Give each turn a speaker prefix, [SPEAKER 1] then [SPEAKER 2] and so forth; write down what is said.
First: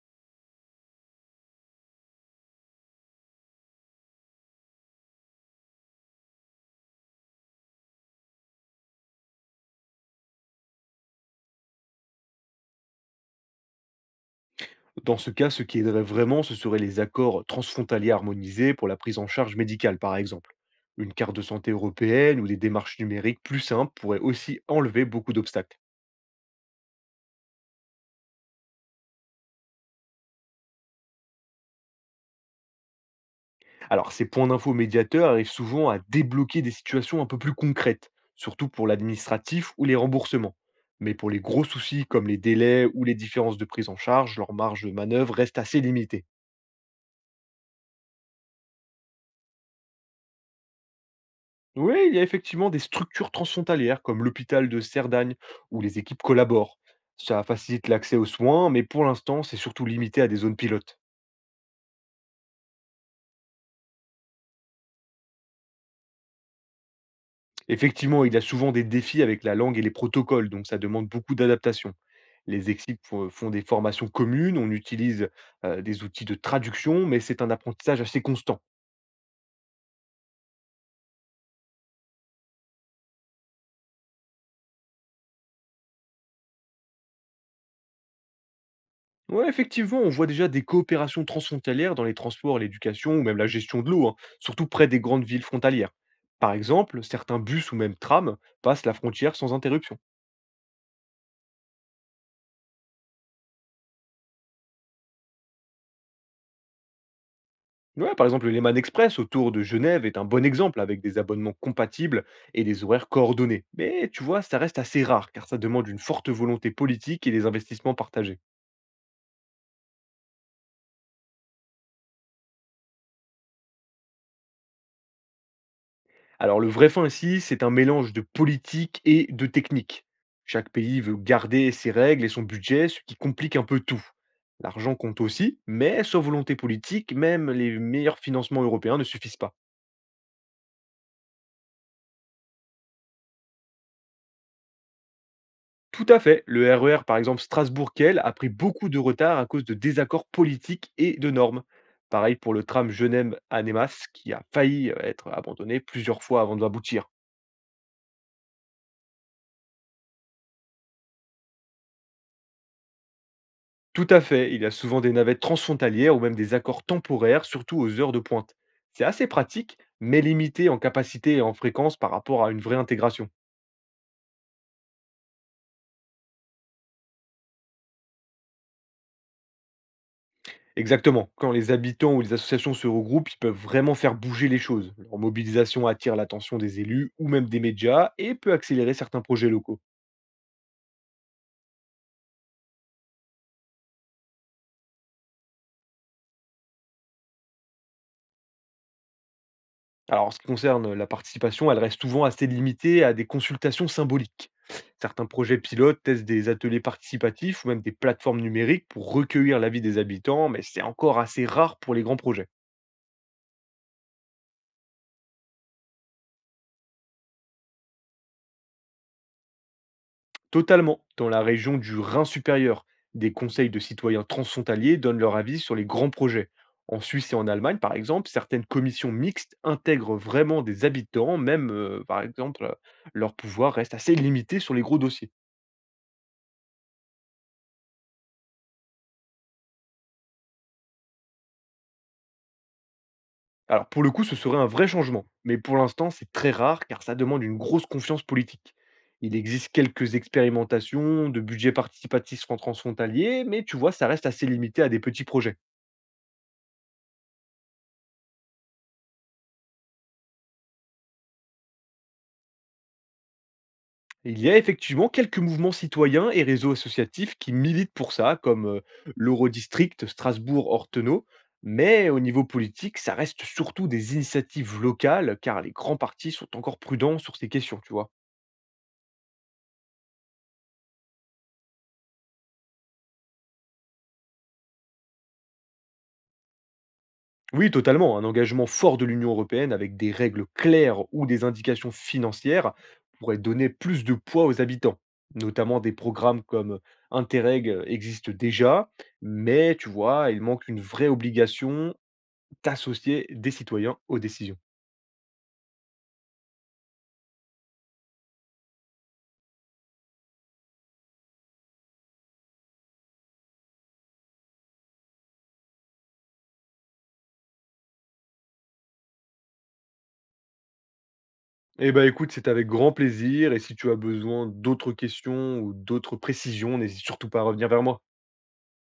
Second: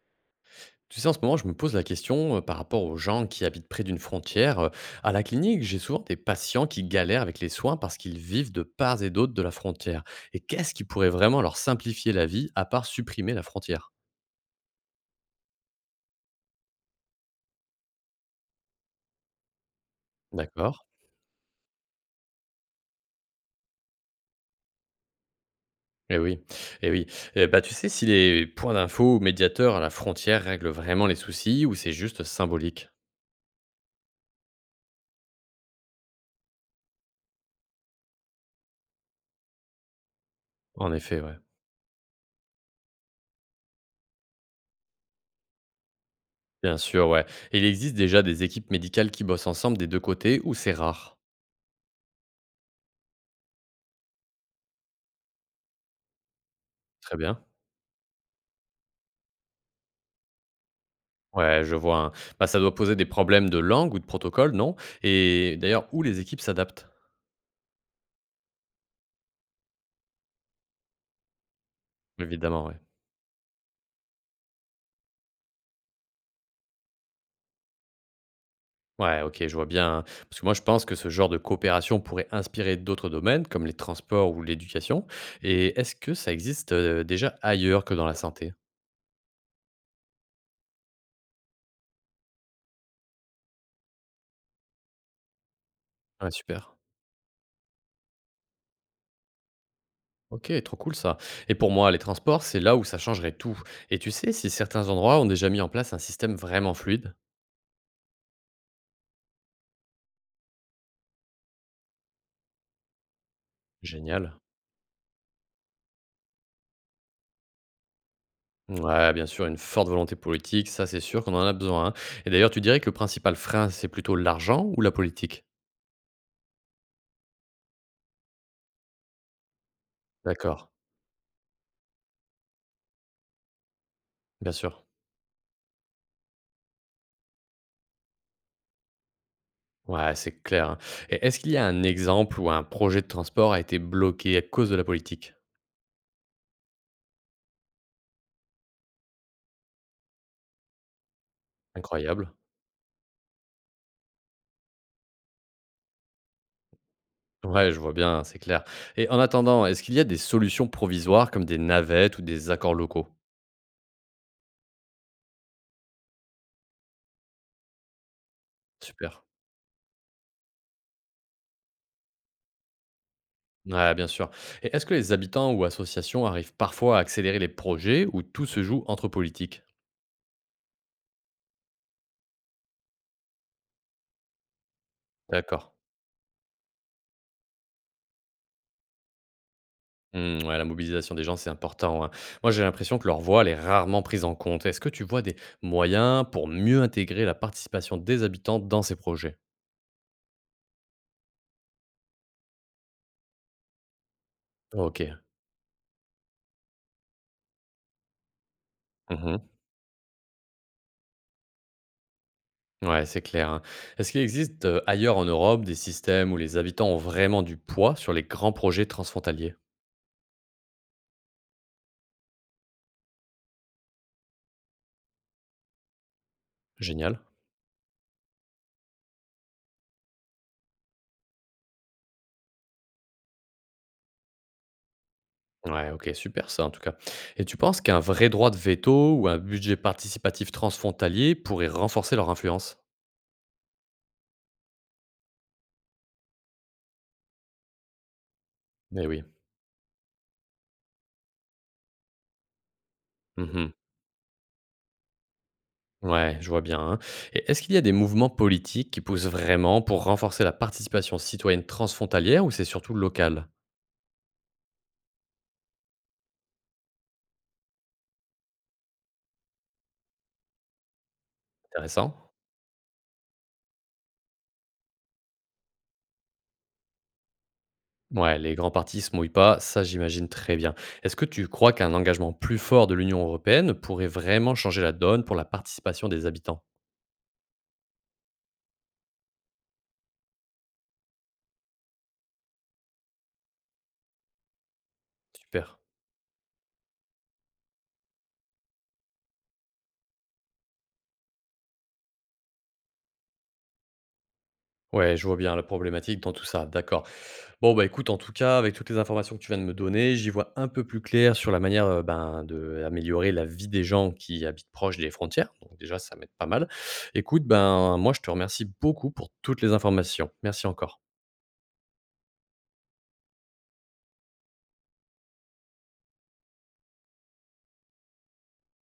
[SPEAKER 1] Tu sais, en ce moment, je me pose la question par rapport aux gens qui habitent près d'une frontière. À la clinique, j'ai souvent des patients qui galèrent avec les soins parce qu'ils vivent de part et d'autre de la frontière. Et qu'est-ce qui pourrait vraiment leur simplifier la vie à part supprimer la frontière?
[SPEAKER 2] Dans ce cas, ce qui aiderait vraiment, ce seraient les accords transfrontaliers harmonisés pour la prise en charge médicale, par exemple.
[SPEAKER 1] D'accord.
[SPEAKER 2] Une carte de santé européenne ou des démarches numériques plus simples pourraient aussi enlever beaucoup d'obstacles.
[SPEAKER 1] Eh oui, eh oui. Eh bah, tu sais si les points d'info ou médiateurs à la frontière règlent vraiment les soucis ou c'est juste symbolique?
[SPEAKER 2] Alors, ces points d'info médiateurs arrivent souvent à débloquer des situations un peu plus concrètes, surtout pour l'administratif ou les remboursements.
[SPEAKER 1] En
[SPEAKER 2] Mais
[SPEAKER 1] effet,
[SPEAKER 2] pour
[SPEAKER 1] ouais.
[SPEAKER 2] les gros soucis comme les délais ou les différences de prise en charge, leur marge de manœuvre reste assez limitée.
[SPEAKER 1] Bien sûr, ouais. Et il existe déjà des équipes médicales qui bossent ensemble des deux côtés ou c'est rare?
[SPEAKER 2] Oui, il y a effectivement des structures transfrontalières comme l'hôpital de Cerdagne où les équipes collaborent.
[SPEAKER 1] Très
[SPEAKER 2] Ça
[SPEAKER 1] bien.
[SPEAKER 2] facilite l'accès aux soins, mais pour l'instant, c'est surtout limité à des zones pilotes.
[SPEAKER 1] Ouais, je vois, hein. Bah, ça doit poser des problèmes de langue ou de protocole, non? Et d'ailleurs, où les équipes s'adaptent?
[SPEAKER 2] Effectivement, il y a souvent des défis avec la langue et les protocoles, donc ça demande beaucoup d'adaptation.
[SPEAKER 1] Évidemment,
[SPEAKER 2] Les
[SPEAKER 1] ouais.
[SPEAKER 2] équipes font des formations communes, on utilise des outils de traduction, mais c'est un apprentissage assez constant.
[SPEAKER 1] Ouais, ok, je vois bien, hein. Parce que moi, je pense que ce genre de coopération pourrait inspirer d'autres domaines, comme les transports ou l'éducation. Et est-ce que ça existe déjà ailleurs que dans la santé?
[SPEAKER 2] Ouais, effectivement, on voit déjà des coopérations transfrontalières dans les transports, l'éducation ou même la gestion de l'eau, hein, surtout près des grandes villes frontalières.
[SPEAKER 1] Ah,
[SPEAKER 2] Par
[SPEAKER 1] super.
[SPEAKER 2] exemple, certains bus ou même trams passent la frontière sans interruption.
[SPEAKER 1] Ok, trop cool ça. Et pour moi, les transports, c'est là où ça changerait tout. Et tu sais si certains endroits ont déjà mis en place un système vraiment fluide?
[SPEAKER 2] Ouais, par exemple, l'Eman Express autour de Genève est un bon exemple avec des abonnements compatibles et des horaires coordonnés. Mais tu
[SPEAKER 1] Génial.
[SPEAKER 2] vois, ça reste assez rare car ça demande une forte volonté politique et des investissements partagés.
[SPEAKER 1] Ouais, bien sûr, une forte volonté politique, ça c'est sûr qu'on en a besoin, hein. Et d'ailleurs, tu dirais que le principal frein, c'est plutôt l'argent ou la politique?
[SPEAKER 2] Alors le vrai fin ici, c'est un mélange de politique et de technique.
[SPEAKER 1] D'accord,
[SPEAKER 2] Chaque pays veut garder ses règles et son budget, ce qui complique un peu tout.
[SPEAKER 1] bien sûr.
[SPEAKER 2] L'argent compte aussi, mais sans volonté politique, même les meilleurs financements européens ne suffisent pas.
[SPEAKER 1] Ouais, c'est clair, hein. Et est-ce qu'il y a un exemple où un projet de transport a été bloqué à cause de la politique?
[SPEAKER 2] Tout à fait, le RER par exemple Strasbourg-Kiel a pris beaucoup de retard à cause de désaccords politiques et de normes.
[SPEAKER 1] Incroyable.
[SPEAKER 2] Pareil pour le tram Genève-Annemasse qui a failli être abandonné plusieurs fois avant d'aboutir.
[SPEAKER 1] Ouais, je vois bien, c'est clair. Et en attendant, est-ce qu'il y a des solutions provisoires comme des navettes ou des accords locaux?
[SPEAKER 2] Tout à fait, il y a souvent des navettes transfrontalières ou même des accords temporaires, surtout aux heures de pointe. C'est
[SPEAKER 1] Super.
[SPEAKER 2] assez pratique, mais limité en capacité et en fréquence par rapport à une vraie intégration.
[SPEAKER 1] Ouais, bien sûr. Et est-ce que les habitants ou associations arrivent parfois à accélérer les projets ou tout se joue entre politiques?
[SPEAKER 2] Exactement, quand les habitants ou les associations se regroupent, ils peuvent vraiment faire bouger les choses. Leur
[SPEAKER 1] D'accord.
[SPEAKER 2] mobilisation attire l'attention des élus ou même des médias et peut accélérer certains projets locaux.
[SPEAKER 1] Mmh, ouais, la mobilisation des gens, c'est important, hein. Moi, j'ai l'impression que leur voix, elle est rarement prise en compte. Est-ce que tu vois des moyens pour mieux intégrer la participation des habitants dans ces projets?
[SPEAKER 2] Alors, en ce qui concerne la participation, elle reste souvent assez limitée à des consultations symboliques.
[SPEAKER 1] Ok.
[SPEAKER 2] Certains projets pilotes testent des ateliers participatifs ou même des plateformes numériques pour
[SPEAKER 1] Mmh.
[SPEAKER 2] recueillir l'avis des habitants, mais c'est encore assez rare pour les grands projets.
[SPEAKER 1] Ouais, c'est clair, hein. Est-ce qu'il existe, ailleurs en Europe des systèmes où les habitants ont vraiment du poids sur les grands projets transfrontaliers?
[SPEAKER 2] Totalement, dans la région du Rhin supérieur, des conseils de citoyens transfrontaliers donnent leur avis sur les grands projets. En
[SPEAKER 1] Génial.
[SPEAKER 2] Suisse et en Allemagne, par exemple, certaines commissions mixtes intègrent vraiment des habitants, même, par exemple, leur pouvoir reste assez limité sur les gros dossiers.
[SPEAKER 1] Ouais, OK, super ça, en tout cas. Et tu penses qu'un vrai droit de veto ou un budget participatif transfrontalier pourrait renforcer leur influence?
[SPEAKER 2] Alors pour le coup, ce serait un vrai changement, mais pour l'instant, c'est très rare car ça demande une grosse confiance politique.
[SPEAKER 1] Eh oui.
[SPEAKER 2] Il existe quelques expérimentations de budgets participatifs transfrontaliers, mais
[SPEAKER 1] Mmh.
[SPEAKER 2] tu vois, ça reste assez limité à des petits projets.
[SPEAKER 1] Ouais, je vois bien, hein. Et est-ce qu'il y a des mouvements politiques qui poussent vraiment pour renforcer la participation citoyenne transfrontalière ou c'est surtout local?
[SPEAKER 2] Il y a effectivement quelques mouvements citoyens et réseaux associatifs qui militent pour ça, comme l'Eurodistrict Strasbourg-Ortenau, mais
[SPEAKER 1] Intéressant.
[SPEAKER 2] au niveau politique, ça reste surtout des initiatives locales car les grands partis sont encore prudents sur ces questions, tu vois.
[SPEAKER 1] Ouais, les grands partis se mouillent pas, ça j'imagine très bien. Est-ce que tu crois qu'un engagement plus fort de l'Union européenne pourrait vraiment changer la donne pour la participation des habitants?
[SPEAKER 2] Oui, totalement. Un engagement fort de l'Union européenne avec des règles claires ou des indications financières pourrait donner plus de poids aux habitants.
[SPEAKER 1] Super.
[SPEAKER 2] Notamment des programmes comme Interreg existent déjà, mais tu vois, il manque une vraie obligation d'associer des citoyens aux décisions.
[SPEAKER 1] Ouais, je vois bien la problématique dans tout ça, d'accord. Bon, bah écoute, en tout cas, avec toutes les informations que tu viens de me donner, j'y vois un peu plus clair sur la manière ben, d'améliorer la vie des gens qui habitent proche des frontières. Donc déjà, ça m'aide pas mal. Écoute, ben moi, je te remercie beaucoup pour toutes les informations. Merci encore.
[SPEAKER 2] Eh ben écoute, c'est avec grand plaisir et si tu as besoin d'autres questions ou d'autres précisions, n'hésite surtout pas à revenir vers moi.